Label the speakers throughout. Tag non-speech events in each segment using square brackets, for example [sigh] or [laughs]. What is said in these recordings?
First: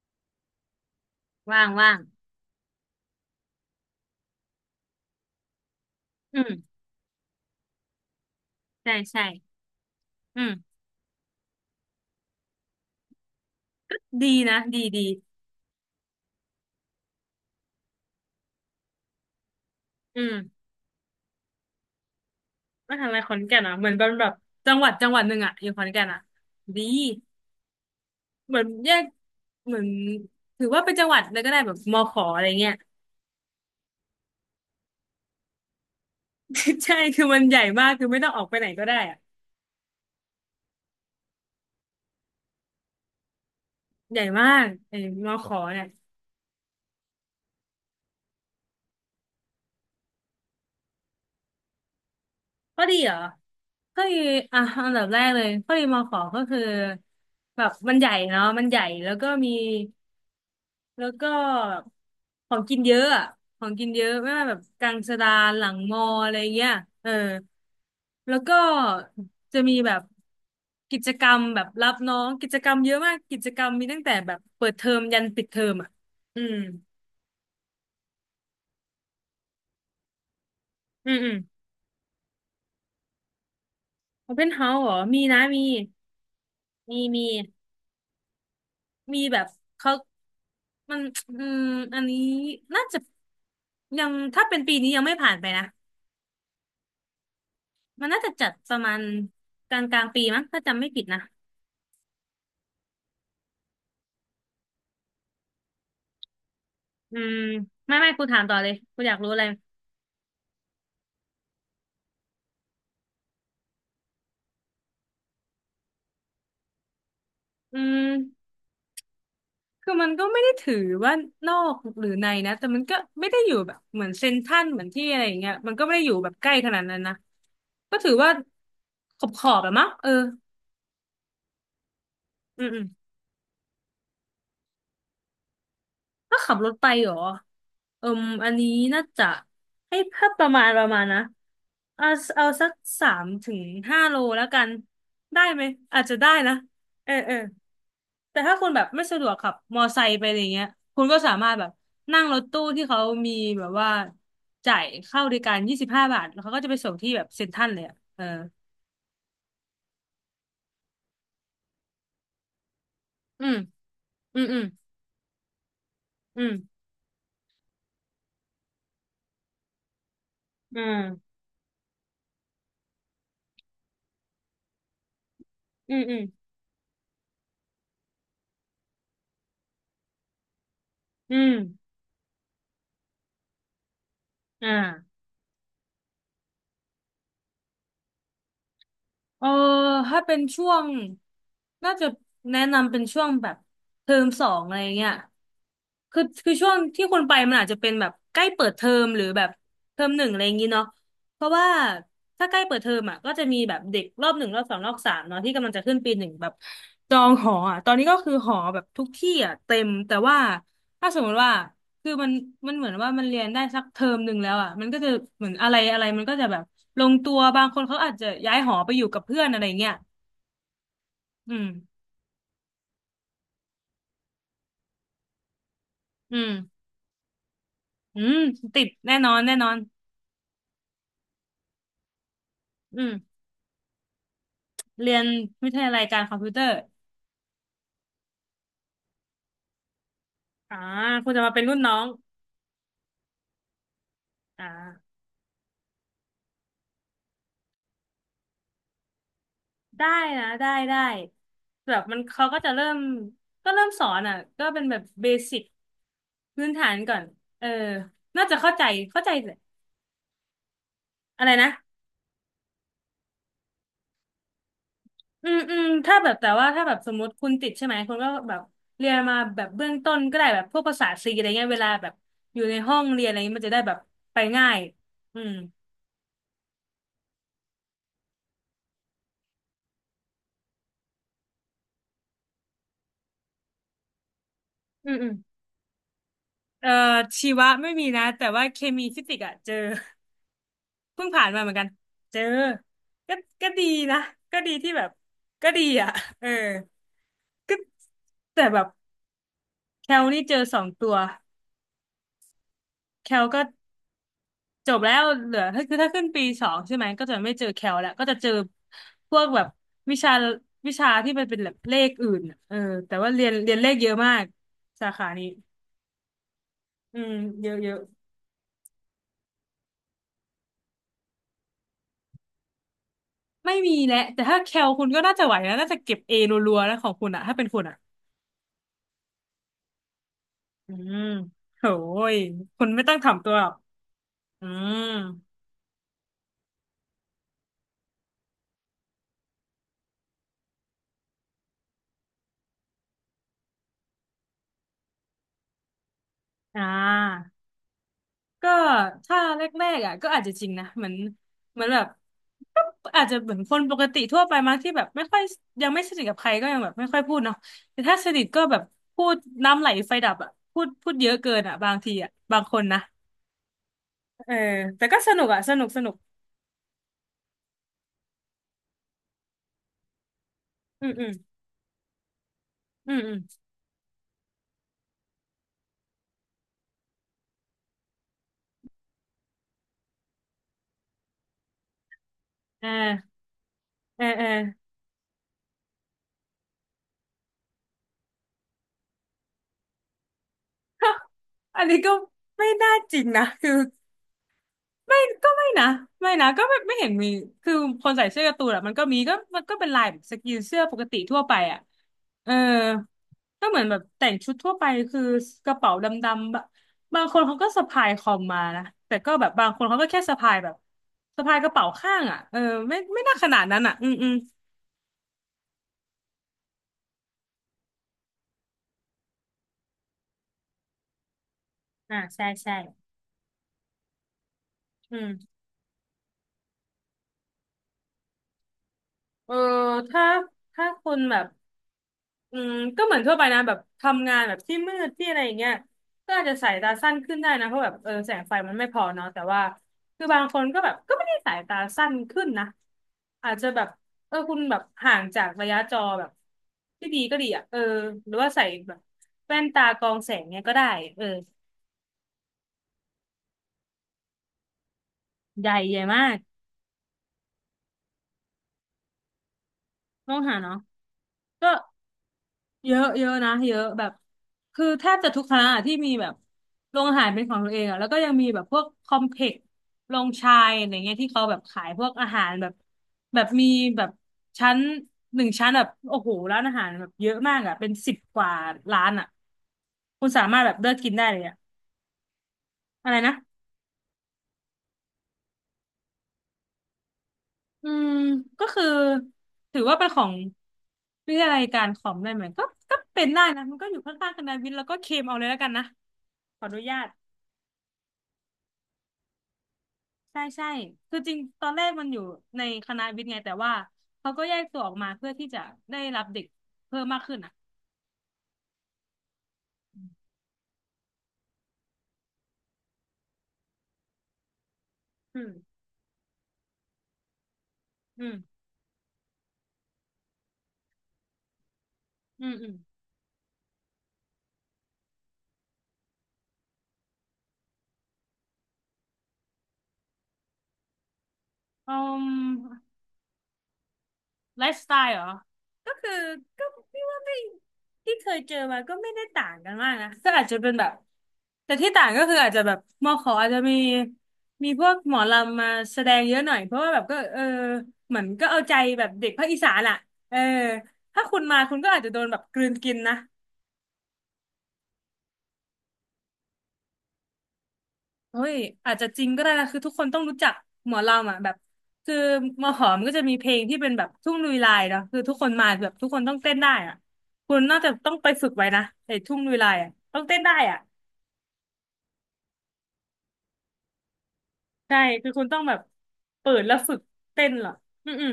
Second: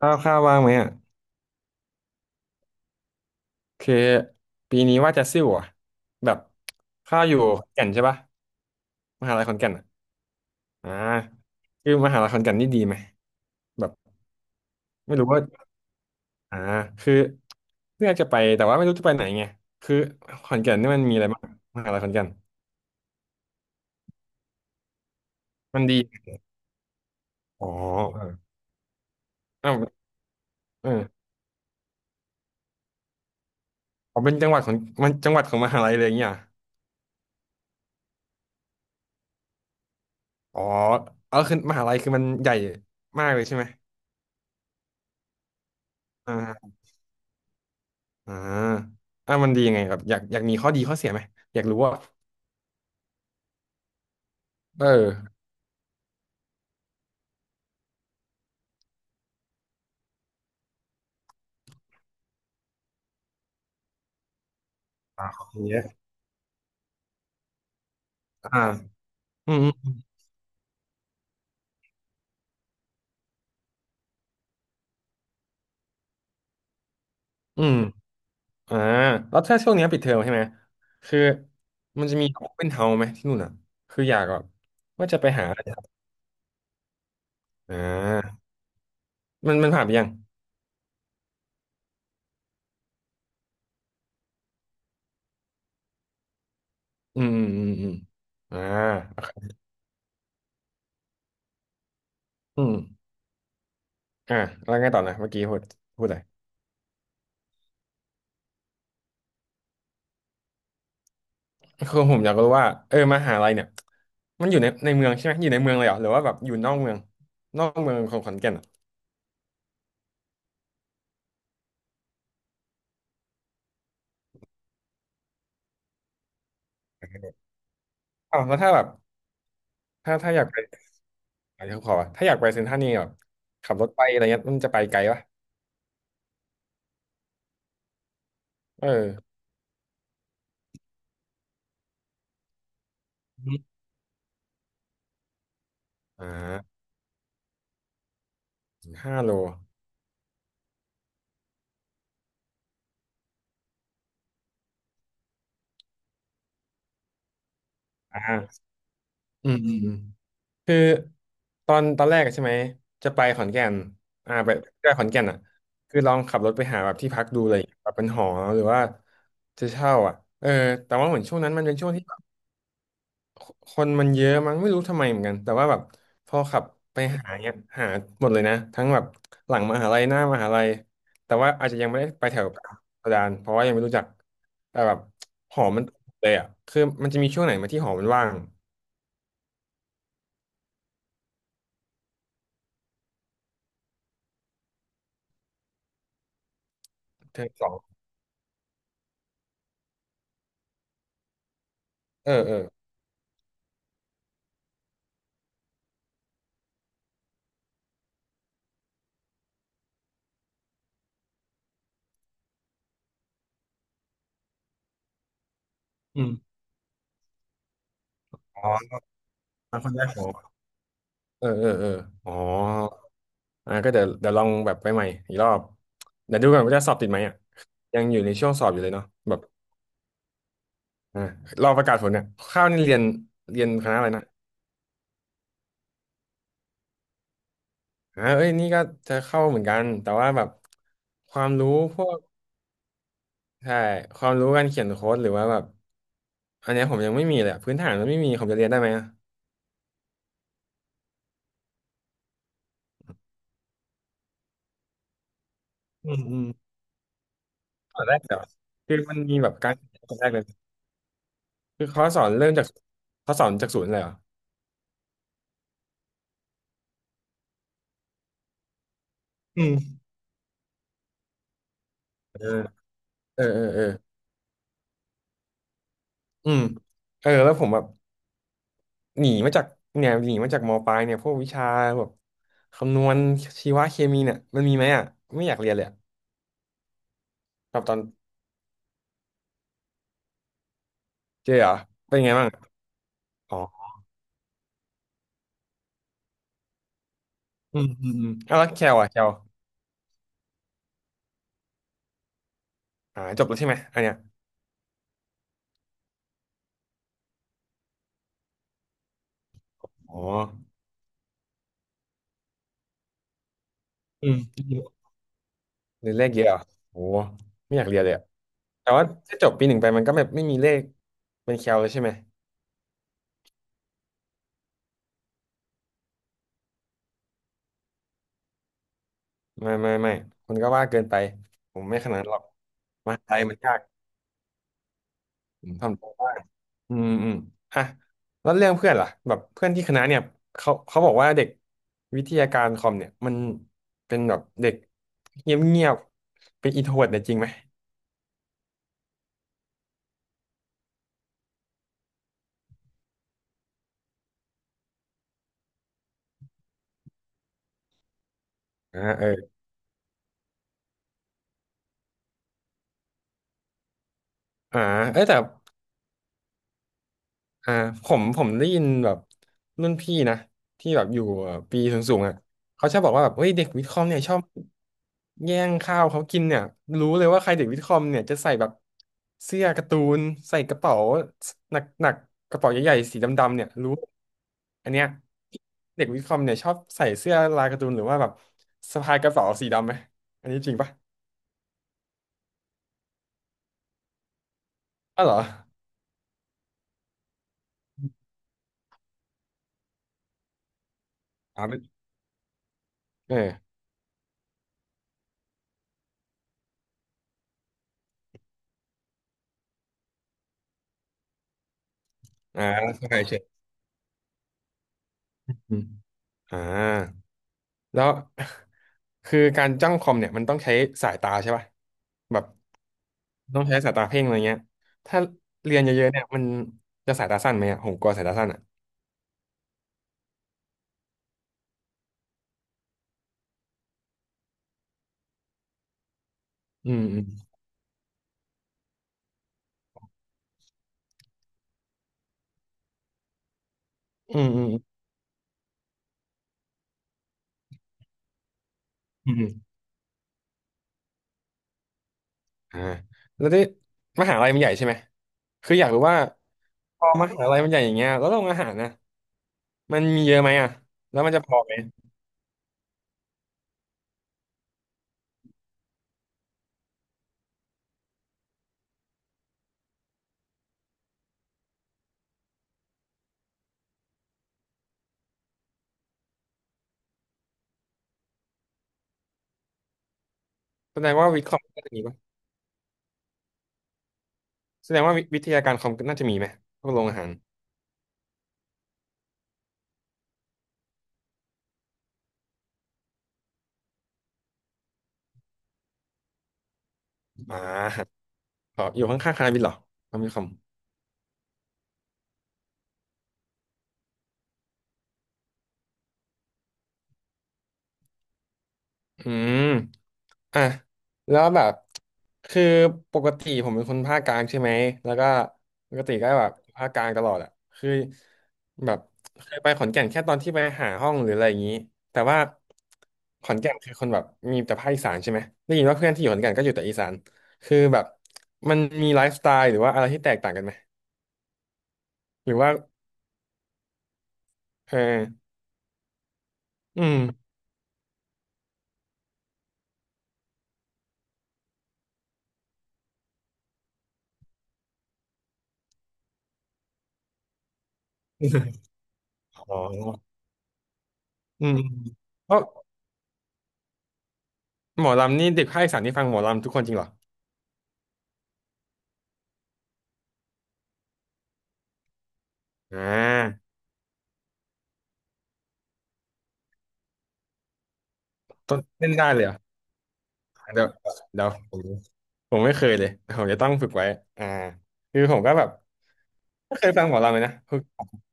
Speaker 1: ข้าวว่างไหมอ่ะ
Speaker 2: ว่างว่าง
Speaker 1: คือปีนี้ว่าจะซิ่วอ่ะแบ
Speaker 2: อื
Speaker 1: บ
Speaker 2: ม
Speaker 1: ข้าวอยู่ขอนแก่นใช่ปะ
Speaker 2: ใช่ใช่
Speaker 1: มหาลัยขอนแก่นอ่ะ
Speaker 2: อืม
Speaker 1: อ่าคือมหาลัยขอนแก่นนี่ดีไหมแบบ
Speaker 2: ดีนะดีดี
Speaker 1: ไม่รู้ว่าอ่าคือเลือกจะไปแต่ว่าไม่รู้จะไปไหนไงคือ
Speaker 2: อื
Speaker 1: ขอ
Speaker 2: ม
Speaker 1: นแก่นนี่มันมีอะไรบ้างมหาลัยขอนแก่น
Speaker 2: มหาลัยขอนแก่นอ่ะเหมือนเป็นแบบจังหวัดหนึ่งอ่ะอยู่
Speaker 1: มั
Speaker 2: ข
Speaker 1: น
Speaker 2: อน
Speaker 1: ดี
Speaker 2: แก่นอ่ะดี
Speaker 1: อ๋อเออ
Speaker 2: เหมือนแยก
Speaker 1: เอ้า
Speaker 2: เห
Speaker 1: ว
Speaker 2: มือนถือว่า
Speaker 1: เอ
Speaker 2: เป็น
Speaker 1: อ
Speaker 2: จังหวัดเลยก็ได้แบบมขออะไรเงี้ย
Speaker 1: อ๋อเป็นจังหวัดของมันจังหวัดของมหาลัยเลยอย่างเงี้ยเหรอ
Speaker 2: [laughs] ใช่คือมันใหญ่มากคือไม่ต้องออกไปไหนก็ได้อ่ะ
Speaker 1: อ๋อเออคือมหาลัยคือมันใหญ่มากเลยใช่ไหม
Speaker 2: ใหญ่มากไอ้มขอเนี่ย
Speaker 1: อ่า อ่าอ่ามันดียังไงครับอยากมีข้อดีข้อเสียไหมอยากรู้ว่า
Speaker 2: ก็ดีเหรอก็ดีอ่ะ
Speaker 1: เอ
Speaker 2: อันดับแรก
Speaker 1: อ
Speaker 2: เลยก็ดีมขอก็คือแบบมันใหญ่เนาะมันใหญ่แล้วก็มี แล้วก็ของกินเยอะอะของกินเยอะไม่ว่าแบบกลางสะดาน
Speaker 1: อ
Speaker 2: ห
Speaker 1: ย่าง
Speaker 2: ลัง
Speaker 1: เงี้ย
Speaker 2: มออะไรเงี้ยเออแล้วก็
Speaker 1: อ่าอืม
Speaker 2: จะมี
Speaker 1: อื
Speaker 2: แบ
Speaker 1: ม
Speaker 2: บกิจกรรมแบบรับน้องกิจกรรมเยอะมากกิจกรรมมีตั้งแต่แบบเปิดเทอมยันปิดเทอมอ่ะอืม
Speaker 1: อืมอ่าแล้วถ้าช่วงเนี้ยปิดเทอมใช่ไหม
Speaker 2: อืม
Speaker 1: คือ
Speaker 2: อืม
Speaker 1: มันจะมีโอเ n นเฮาไหมที่นู่นอ่ะคืออยาก
Speaker 2: โอ
Speaker 1: แบ
Speaker 2: เพ
Speaker 1: บ
Speaker 2: นเฮาส์เหรอ
Speaker 1: ว่าจะ
Speaker 2: มี
Speaker 1: ไป
Speaker 2: นะ
Speaker 1: หา
Speaker 2: มีมีมี
Speaker 1: อ่า
Speaker 2: มีแบบ
Speaker 1: มันผ่าน
Speaker 2: เขา
Speaker 1: ไปยัง
Speaker 2: มันอืมอันนี้น่าจะยังถ้าเป็นปีนี้ยังไม่ผ่านไปนะ
Speaker 1: อืมอืมอืม
Speaker 2: มันน่าจะจั
Speaker 1: อม
Speaker 2: ด
Speaker 1: อ่
Speaker 2: ประมาณ
Speaker 1: า
Speaker 2: กลางปีมั้งถ้าจำไม่ผิดนะ
Speaker 1: อืมอ่าแล้วไงต่อนะเมื่อกี้พูดอะไร
Speaker 2: อืมไม่กูถามต่อเลยกูอยากรู้อะไร
Speaker 1: คือผมอยากรู้ว่าเออมหาลัยเนี่ยมันอยู่ในเมืองใช่ไหมอยู่ในเมืองเลยเหรอหรือว่าแบบอยู่นอกเมืองนอ
Speaker 2: อื
Speaker 1: กเมือง
Speaker 2: ม
Speaker 1: ของขอนแก่นอ่ะ
Speaker 2: คือมันก็ไม่ได้ถือว่านอกหรือในนะแต่มันก็ไม่ได้อยู่แบบเหมือนเซ็นทรัลเหมือนที่อะไรอย่างเงี้ยมันก็ไม่ได้อยู่แบบใกล้ขนาดนั้นนะก็ถือว่า
Speaker 1: อ้าวแล้วถ้าแบบ
Speaker 2: ขอบแบะมั้งเออ
Speaker 1: ถ้าอยากไปอะไรเขาขอว่าถ้าอยากไปเซ็
Speaker 2: อื
Speaker 1: นทรัลนี่แบ
Speaker 2: ม
Speaker 1: บขับรถไปอะไรเงี้ยมันจะไปไกลปะ
Speaker 2: ถ้าขับรถไปเหรอเอิมอันนี้
Speaker 1: เออ
Speaker 2: น่าจะให้เพิ่มประมาณนะเอาเอาสักสาม
Speaker 1: อ
Speaker 2: ถึ
Speaker 1: ม
Speaker 2: งห้าโลแล้วกันได้ไหมอาจจะ
Speaker 1: อ่
Speaker 2: ได้นะ
Speaker 1: า
Speaker 2: เออเออแต่ถ้าคุณแบบไม่
Speaker 1: ห้า
Speaker 2: สะดว
Speaker 1: โล
Speaker 2: กขับมอไซค์ไปอะไรเงี้ยคุณก็สามารถแบบนั่งรถตู้ที่เขามีแบบว่าจ่ายเข้าบริการ25 บาทแล้วเขาก็จะไปส่งที่แบบเซ็นทรัลเลยอ่ะ
Speaker 1: อ
Speaker 2: เออ
Speaker 1: ่าอืมอืมอืมคือตอนแรกอะใช่ไหมจะไปข
Speaker 2: อื
Speaker 1: อน
Speaker 2: ม
Speaker 1: แก่นอ่า
Speaker 2: อืม
Speaker 1: ไป
Speaker 2: อืม
Speaker 1: ไปขอนแก่นอ่ะคือลองขั
Speaker 2: อื
Speaker 1: บรถไปหา
Speaker 2: ม
Speaker 1: แบบที่พักดูเลยแบบเป็นหอหรือว่าจะเช่าอ่ะเออ
Speaker 2: อื
Speaker 1: แต่ว่าเหมือนช่
Speaker 2: ม
Speaker 1: วงนั้นมันเป็นช่วงที่ คนมันเยอะมั้งไม่รู้ทำไมเหมือนกันแต่ว่าแบบ
Speaker 2: อืมอืม
Speaker 1: พอขับไปหาเนี่ยหาหมดเลยนะทั้งแบบหลังมหาลัยหน้ามหาลัยแต่
Speaker 2: อื
Speaker 1: ว่า
Speaker 2: ม
Speaker 1: อาจจะยังไม่ได้ไปแถวกระดานเพราะว่ายังไม่รู้จัก
Speaker 2: อ่
Speaker 1: แต่แบบ
Speaker 2: า
Speaker 1: หอมันเลยอ่ะคือมันจะมีช่วงไหนไหมาที่หอมันว่าง
Speaker 2: เออถ้าเป็นช่วงน่าจะแนะนำเป็นช่วงแบบเทอมสองอะไรเงี้ยคือช่วงที่คุณไป
Speaker 1: เทอม
Speaker 2: มัน
Speaker 1: ส
Speaker 2: อาจ
Speaker 1: อ
Speaker 2: จะ
Speaker 1: ง
Speaker 2: เป็นแบบใกล้เปิดเทอมหรือแบบเทอมหนึ่งอะไรอย่างงี้เนาะเพราะว่า
Speaker 1: เออ
Speaker 2: ถ้า
Speaker 1: เอ
Speaker 2: ใกล้
Speaker 1: อ
Speaker 2: เปิดเทอมอ่ะก็จะมีแบบเด็กรอบหนึ่งรอบสองรอบสามเนาะที่กำลังจะขึ้นปีหนึ่งแบบจองหออ่ะตอนนี้ก็คือหอแบบทุกที่อ่ะเต็มแต่ว่าถ้าสมมติว่า คือมันเหมือนว่ามันเรียนได้สักเทอมหนึ่งแล้วอ่ะมันก็จะเหมือนอะไรอะไร
Speaker 1: อื
Speaker 2: มันก็จะแบ
Speaker 1: ม
Speaker 2: บลงตัวบางคนเขาอาจจะย้าย
Speaker 1: อ๋
Speaker 2: หอไป
Speaker 1: อ
Speaker 2: อยู่กับเพื่อนอะไร
Speaker 1: มาค
Speaker 2: เงี้ย
Speaker 1: นแรกหอเออ
Speaker 2: อื
Speaker 1: เอ
Speaker 2: ม
Speaker 1: อเอออ๋อก็เดี๋ยวลองแบบไปใหม่อีกรอบ
Speaker 2: อื
Speaker 1: เดี๋ยวดู
Speaker 2: ม
Speaker 1: ก่อนว่าจะสอบติดไหมอ่ะยังอ
Speaker 2: อื
Speaker 1: ยู่ใน
Speaker 2: ม
Speaker 1: ช่วงสอบอ
Speaker 2: ติ
Speaker 1: ยู่
Speaker 2: ด
Speaker 1: เลยเนาะ
Speaker 2: แน่นอ
Speaker 1: แบ
Speaker 2: น
Speaker 1: บ
Speaker 2: แน่นอน
Speaker 1: อ่ารอประกาศผลเนี่ยข้าวนี่เรี
Speaker 2: อื
Speaker 1: ยน
Speaker 2: ม
Speaker 1: เรียนคณะอะไรนะ
Speaker 2: เรียนวิทยาลัยการคอมพิวเตอร์
Speaker 1: เอ้ยนี่ก็จะเข้าเหมือนกันแต่ว่าแบบ
Speaker 2: อ่าคุ
Speaker 1: ค
Speaker 2: ณจะ
Speaker 1: วาม
Speaker 2: มาเป็น
Speaker 1: รู้
Speaker 2: รุ่นน้อ
Speaker 1: พ
Speaker 2: ง
Speaker 1: วกใช่ความรู้
Speaker 2: อ่
Speaker 1: การเขียนโค้
Speaker 2: า
Speaker 1: ดหรือว่าแบบอันเนี้ยผมยังไม่มีเลยอะพื้นฐานมันไม่มีผมจะเรียนได้ไหมอะ
Speaker 2: ได้นะได้ได้แบบมันเขาก็จะเริ่มเริ่มสอนอ่ะก็เป็นแบบเบสิก
Speaker 1: อืมอืม
Speaker 2: พื้นฐานก่อนเออ
Speaker 1: ตอนแรกเดี๋ยว
Speaker 2: น่าจะเข้าใจ
Speaker 1: คือมัน
Speaker 2: เข้าใจ
Speaker 1: มีแบบการตอนแรกเลย
Speaker 2: อะไรนะ
Speaker 1: คือเขาสอนเริ่มจากเขาสอนจากศูนย์เลยเหรอ
Speaker 2: อืมอืมถ้าแบบแต่ว่าถ้าแบบสมมติคุณติดใช่ไหมคุณก็แบบเรียนมาแบ
Speaker 1: อื
Speaker 2: บเบื้อง
Speaker 1: ม
Speaker 2: ต้นก็ได้แบบพวกภาษาซีอะไรเงี้ยเวลาแบบ
Speaker 1: เออ
Speaker 2: อยู่ในห้องเรียนอะไร
Speaker 1: เออ
Speaker 2: เงี้ย
Speaker 1: เอ
Speaker 2: มั
Speaker 1: อ
Speaker 2: นจะ
Speaker 1: เอ
Speaker 2: ได้
Speaker 1: อ
Speaker 2: แบบไปง่ายอืม
Speaker 1: อืมเออแล้วผมแบบหนีมาจากเนี่ยหนีมาจากมปลายเนี่ยพวกวิชาแบบคำนวณชีวะเคมีเนี่ยมันมีไหมอ่ะ
Speaker 2: อืมอืม
Speaker 1: ไม่อยากเรียนเลยอะ
Speaker 2: เอ่อชีวะ
Speaker 1: แบบ
Speaker 2: ไม่
Speaker 1: ตอน
Speaker 2: มีนะแต่ว่าเคมีฟิสิกส์อะเจอ [laughs] เพิ่งผ่าน
Speaker 1: เจอ
Speaker 2: มา
Speaker 1: เห
Speaker 2: เห
Speaker 1: ร
Speaker 2: มื
Speaker 1: อ
Speaker 2: อนกัน
Speaker 1: เป็นไง
Speaker 2: เจอ
Speaker 1: บ้าง
Speaker 2: ก็ก็ดีนะก็ดีที่แบบก็ดีอ่ะเออก็
Speaker 1: อืมอืมอืมเอา
Speaker 2: แต่
Speaker 1: แล้ว
Speaker 2: แบ
Speaker 1: แค
Speaker 2: บ
Speaker 1: ลอ่ะแคล
Speaker 2: แคลนี่เจอสองตัวแค
Speaker 1: จ
Speaker 2: ล
Speaker 1: บแล้ว
Speaker 2: ก็
Speaker 1: ใช่ไหมอันเนี้ย
Speaker 2: จบแล้วเหลือถ้าคือถ้าขึ้นปีสองใช่ไหมก็จะไม่เจอแคลแล้วก็จะเจอพวกแบบวิ
Speaker 1: อ๋อ
Speaker 2: ชาวิชาที่มันเป็นแบบเลขอื่นน่ะเออแต่ว่าเรียนเลขเยอะ
Speaker 1: อื
Speaker 2: มา
Speaker 1: ม
Speaker 2: กสาขานี้
Speaker 1: เรียนเลขเยอะเหรอโอ้
Speaker 2: อืมเย
Speaker 1: ไม่
Speaker 2: อะ
Speaker 1: อยา
Speaker 2: เย
Speaker 1: กเรี
Speaker 2: อะ
Speaker 1: ยนเลยอะแต่ว่าถ้าจบปี 1ไปมันก็แบบไม่มีเลขเป็นแคลเลยใช่ไหม
Speaker 2: ไม่มีแหละแต่ถ้าแคลคุณก็น่าจะไหวนะน่าจะเก็บเอรัวๆแล้วของคุณอะถ้าเป็นคุณอะ
Speaker 1: ไม่คุณก็ว่า
Speaker 2: อื
Speaker 1: เกินไป
Speaker 2: ม
Speaker 1: ผ
Speaker 2: โห
Speaker 1: มไม่ขนาดนั้นห
Speaker 2: ย
Speaker 1: รอก
Speaker 2: คุณไม่
Speaker 1: ม
Speaker 2: ต้อง
Speaker 1: หา
Speaker 2: ถ่อม
Speaker 1: ลัย
Speaker 2: ตัว
Speaker 1: มัน
Speaker 2: หรอก
Speaker 1: ยาก
Speaker 2: อืม
Speaker 1: ผมทำได้บ้างอืมอืมอ่ะแล้วเรื่องเพื่อนล่ะแบบเพื่อนที่คณะเนี่ยเขาบอกว่าเด็กวิทยาการคอมเนี่ยมันเป็นแบบเด็กเงียบเป็น
Speaker 2: อ่
Speaker 1: อินโทรเวิร์ตเนี่ยจริงไหม
Speaker 2: า ก็ถ้าแรกๆอ่ะก็อาจจะจริงนะเหมือนแบบก็อาจจะเหมือนคนปกติทั่วไปมั้งที่แบบไม่ค่อยยังไม่สนิทกับใครก็ยังแบบไม่ค่อยพูดเนาะแต่ถ้าสนิทก็แบบพู
Speaker 1: เออ
Speaker 2: ดน้ำไหลไฟดับอ่ะพูดเยอะเกินอ่ะบางทีอ่ะบางคนนะเออ
Speaker 1: อ่า
Speaker 2: แต่ก็
Speaker 1: เอ้ย
Speaker 2: ส
Speaker 1: แต่
Speaker 2: นุกอ่ะสนุกสนุก
Speaker 1: อ่าผมได้ยินแบบรุ่นพี่นะที่แบ
Speaker 2: อื
Speaker 1: บ
Speaker 2: ม
Speaker 1: อยู่
Speaker 2: อืม
Speaker 1: ปีสูงๆอ่ะเขาชอบบ
Speaker 2: อื
Speaker 1: อก
Speaker 2: ม
Speaker 1: ว่าแบ
Speaker 2: อื
Speaker 1: บ
Speaker 2: ม
Speaker 1: เฮ้ยเด็กวิทย์คอมเนี่ยชอบแย่งข้าวเขากินเนี่ยรู้เลยว่าใครเด็กวิทย์คอมเนี่ยจะใส่แบบเสื้อการ์ตูนใส่กระเป๋าหนักกระเป๋า
Speaker 2: เอ
Speaker 1: ใหญ่ๆสีด
Speaker 2: อ
Speaker 1: ำๆเนี่ยรู้
Speaker 2: เออเออ
Speaker 1: อันเนี้ยเด็กวิทย์คอมเนี่ยชอบใส่เสื้อลายการ์ตูนหรือว่าแบบสะพายกระเป๋าสีดำไหมอันนี้จริงปะ
Speaker 2: [laughs] อันนี้ก็ไม่น่าจริงนะคือไม่
Speaker 1: อ้าวเหรอ
Speaker 2: ก็ไม่นะไม่นะก็ไม่ไม่เห็นมีคือคนใส่เสื้อการ์ตูนอะมันก็มีก็มันก็เป็นลายแบบสกรีนเสื้อปกติทั่วไป
Speaker 1: อ๋อ
Speaker 2: อะ
Speaker 1: ไม่
Speaker 2: เออ
Speaker 1: เออ
Speaker 2: ก็เหมือนแบบแต่งชุดทั่วไปคือกระเป๋าดำๆแบบบางคนเขาก็สะพายคอมมานะแต่ก็แบบบางคนเขาก็แค่สะพายแบบสะพายกระเป๋าข้างอ่ะเออ
Speaker 1: อ่า
Speaker 2: ไม่
Speaker 1: สะพา
Speaker 2: ไม่
Speaker 1: ยเฉ
Speaker 2: น่า
Speaker 1: ย
Speaker 2: ขนาดนั้นอ่ะอืมอืม
Speaker 1: อมอ่า แล้ว [laughs] คือการจ้องคอมเนี่ยมันต้องใช้สายตาใช่ป่ะ
Speaker 2: อ่า
Speaker 1: แบ
Speaker 2: ใช่
Speaker 1: บ
Speaker 2: ใช่
Speaker 1: ต้องใช้สายตาเพ่งอะไรเงี้ย
Speaker 2: อื
Speaker 1: ถ้า
Speaker 2: ม
Speaker 1: เรียนเยอะๆเนี่ยมันจะสายตาสั้นไหมอ่ะผมกลัวสายตาสั้นอ่ะ
Speaker 2: เออถ้าถ้าคุณแบบ อืมก็เหมือนทั่วไปนะแบบทำงานแบบที่มืดที่อะไรอย่างเงี้ยก็อาจจะสายตา
Speaker 1: อื
Speaker 2: สั้นขึ้น
Speaker 1: ม
Speaker 2: ได้นะเพราะแบบแสงไฟมันไม่พอเนาะแต่ว่าคือบางคนก็แบบก็ไม่ได้สายตาสั้นขึ้นนะอาจจะแบบ
Speaker 1: อืม
Speaker 2: คุณ
Speaker 1: อืม
Speaker 2: แบบห่างจากระยะจอแบบที่ดีก็ดีอ่ะเออหรือว่าใส่แบบ
Speaker 1: อืมอืม
Speaker 2: แว่นตากรองแสงเนี้ยก็ได้เออ
Speaker 1: อ่าแล้วที่มหาลัยมันใหญ่ใช่ไหม
Speaker 2: ใหญ่
Speaker 1: คืออยาก
Speaker 2: ใหญ่
Speaker 1: รู้ว่า
Speaker 2: มาก
Speaker 1: พอมหาลัยมันใหญ่อย่างเงี้ยแล้วโรงอาหารนะมันมี
Speaker 2: ต้
Speaker 1: เย
Speaker 2: อง
Speaker 1: อะไหม
Speaker 2: หา
Speaker 1: อ่ะ
Speaker 2: เนาะ
Speaker 1: แล้วมันจะพอ
Speaker 2: ก็
Speaker 1: ไหม
Speaker 2: เยอะเยอะนะเยอะแบบคือแทบจะทุกคณะอะที่มีแบบโรงอาหารเป็นของตัวเองอ่ะแล้วก็ยังมีแบบพวกคอมเพล็กซ์โรงชายอะไรเงี้ยที่เขาแบบขายพวกอาหารแบบแบบมีแบบชั้นหนึ่งชั้นแบบโอ้โหร้านอาหารแบบเยอะมากอ่ะเป็นสิบกว่าร้านอ่ะคุณสามารถแบบเลือก
Speaker 1: แสด
Speaker 2: กิน
Speaker 1: ง
Speaker 2: ได้
Speaker 1: ว่า
Speaker 2: เล
Speaker 1: วิ
Speaker 2: ย
Speaker 1: ทย์ค
Speaker 2: อ่ะ
Speaker 1: อมน่าจะมีป่ะ
Speaker 2: อะไรนะ
Speaker 1: แสดงว่าวิทยาการคอมน่าจะมีไหมพวกโรงอาหาร
Speaker 2: อืมก็คือถือว่าเป็นของวิทยาลัยการคอมได้ไหมก็ก็เป็นได้นะมันก็อยู่ข้างๆคณะวิทย์แล้วก็เคมเอาเลยแล้วกันนะขออนุญาต
Speaker 1: อ่าขออยู่ข้างๆคณะวิทย์เหรอคอมวิทย์ค
Speaker 2: ใช่
Speaker 1: อม
Speaker 2: ใช่คือจริงตอนแรกมันอยู่ในคณะวิทย์ไงแต่ว่าเขาก็แยกตัวออกมาเพื่อที่จะได้รับเด็กเพิ่มมากขึ้นอ่ะ
Speaker 1: อืม อ่ะแล้วแบบคือปกติผมเป็นคนภาคกลางใช่ไหมแล้วก็
Speaker 2: อืม
Speaker 1: ปกติก็แบบภาคกลางตลอดอ่ะคือ
Speaker 2: อืม
Speaker 1: แบบเคยไปขอนแก่นแค่ตอนที่ไปหาห้องหรืออะไรอย่างนี้แต่ว่า
Speaker 2: อืมอืม
Speaker 1: ขอนแก่นคือคนแบบมีแต่ภาคอีสานใช่ไหมได้ยินว่าเพื่อนที่อยู่ขอนแก่นก็อยู่แต่อีสานคือแบบมันมีไลฟ์สไตล์หรือว่าอะไรที่แตกต่างกันไหม
Speaker 2: อืม
Speaker 1: หรือว่า
Speaker 2: ไลฟ์สไต
Speaker 1: เออ
Speaker 2: ล์เหรอก็คือก็
Speaker 1: อื
Speaker 2: พี่ว่าไม่
Speaker 1: ม
Speaker 2: ที่เคยเจอมาก็ไม่ได้ต่างกันมากนะ ก็อาจจะเป็นแบบแต่ที่ต่างก็คืออาจจะแบบมอขออาจจะมีมีพวกหมอลำมาแสดงเยอะหน่อยเพราะว่าแบบก็เหมือนก็เอาใจแบบเด็กภาคอีสา
Speaker 1: อ๋
Speaker 2: น
Speaker 1: อ
Speaker 2: อ่ะเออถ้าคุณมา
Speaker 1: อื
Speaker 2: คุณ
Speaker 1: ม
Speaker 2: ก็อาจจะโดนแบบ
Speaker 1: เพ
Speaker 2: ก
Speaker 1: ราะ
Speaker 2: ลืนกินนะ
Speaker 1: หมอลำนี่เด็กภาคอีสานที่ฟังหมอลำทุกคนจริงเหรอ
Speaker 2: เฮ้ยอาจจะจริงก็ได้นะคือทุกคนต้องรู้จักหมอลำอ่ะแบบคือมอหอม
Speaker 1: อ่
Speaker 2: ก็จะมีเพลง
Speaker 1: า
Speaker 2: ที่เป็นแบบทุ่งลุยลายเนาะคือทุกคนมาแบบทุกคนต้องเต้นได้อ่ะคุณน่าจะต้องไปฝึกไว้
Speaker 1: ต้น
Speaker 2: นะ
Speaker 1: เล่น
Speaker 2: ไอ้
Speaker 1: ได้
Speaker 2: ทุ่
Speaker 1: เล
Speaker 2: ง
Speaker 1: ย
Speaker 2: ลุ
Speaker 1: เหร
Speaker 2: ย
Speaker 1: อ
Speaker 2: ลายอ่ะต้องเต้นได้อ่ะ
Speaker 1: เดี๋ยวเดี๋ยวผมไม่เคยเลยแต่ผมจะต้องฝึกไว้อ่า
Speaker 2: ใช่
Speaker 1: คือ
Speaker 2: คือ
Speaker 1: ผม
Speaker 2: คุณ
Speaker 1: ก็
Speaker 2: ต้อง
Speaker 1: แบบ
Speaker 2: แบบเปิดแล้
Speaker 1: ไม่
Speaker 2: ว
Speaker 1: เคย
Speaker 2: ฝึก
Speaker 1: ฟังหมอลำเลย
Speaker 2: เต้น
Speaker 1: นะ
Speaker 2: เหรอ
Speaker 1: คือ
Speaker 2: อืมอืม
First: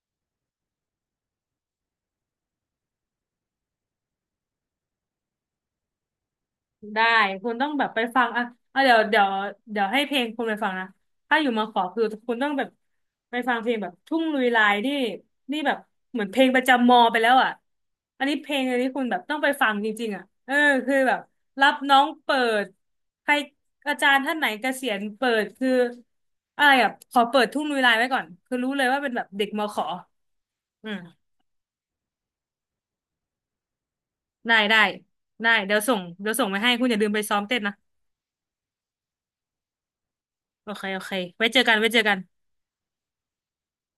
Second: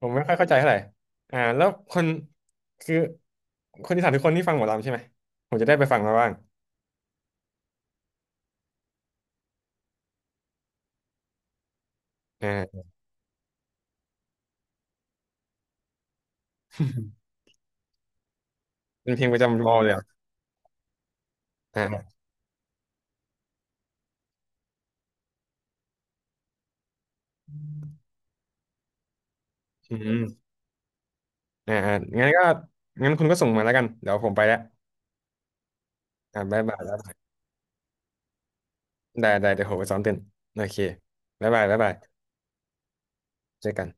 Speaker 1: ผมไม่ค่อยเข้าใจเท่าไหร่แล้วคนคือคนอีสานทุกคนที่ฟังหมอลำใช่ไหมผมจะได้ไปฟังมาบ้าง
Speaker 2: ได้คุณต้องแบบไปฟังอ่ะอ่ะเดี๋ยวเดี๋ยวให้เพลงคุณไปฟังนะถ้าอยู่มาขอคือคุณต้
Speaker 1: อ่
Speaker 2: องแบบ
Speaker 1: า
Speaker 2: ไปฟังเพลงแบบทุ่งลุยลายนี่นี่แบบเหมือนเพลงประจำมอไปแล้วอ่ะอันนี้เพลงอันนี้คุณ
Speaker 1: เป็
Speaker 2: แบ
Speaker 1: น
Speaker 2: บ
Speaker 1: เพลง
Speaker 2: ต้
Speaker 1: ป
Speaker 2: อง
Speaker 1: ระ
Speaker 2: ไปฟั
Speaker 1: จำว
Speaker 2: ง
Speaker 1: อ
Speaker 2: จ
Speaker 1: เลยเหรอ
Speaker 2: ริงๆอ่ะเออคือแบบรับน้อง
Speaker 1: อ่า
Speaker 2: เปิดใครอาจารย์ท่านไหนเกษียณเปิดคืออะไรอ่ะขอเปิดทุ่งลุยลายไว้ก่อนคือรู้เลยว่าเป็นแบบเด็กมอขอ
Speaker 1: อืม
Speaker 2: อืม
Speaker 1: อ่างั้นก็งั้นคุณก็ส่งมาแล้วกันเดี๋ยวผมไป
Speaker 2: ได้
Speaker 1: แล้ว
Speaker 2: ได้ได้เดี๋ยวส่งเดี๋ยวส่งไป
Speaker 1: บ๊าย
Speaker 2: ให้
Speaker 1: บาย
Speaker 2: คุณอ
Speaker 1: แล้
Speaker 2: ย่า
Speaker 1: ว
Speaker 2: ลืมไปซ้อมเต้นนะ
Speaker 1: ได้ได้เดี๋ยวผมไปซ้อมเต้นโอ
Speaker 2: โอ
Speaker 1: เค
Speaker 2: เคโอเคไว้
Speaker 1: บ๊าย
Speaker 2: เจ
Speaker 1: บา
Speaker 2: อ
Speaker 1: ย
Speaker 2: กัน
Speaker 1: บ๊าย
Speaker 2: ไว้
Speaker 1: บาย
Speaker 2: เจอกัน
Speaker 1: เจอกัน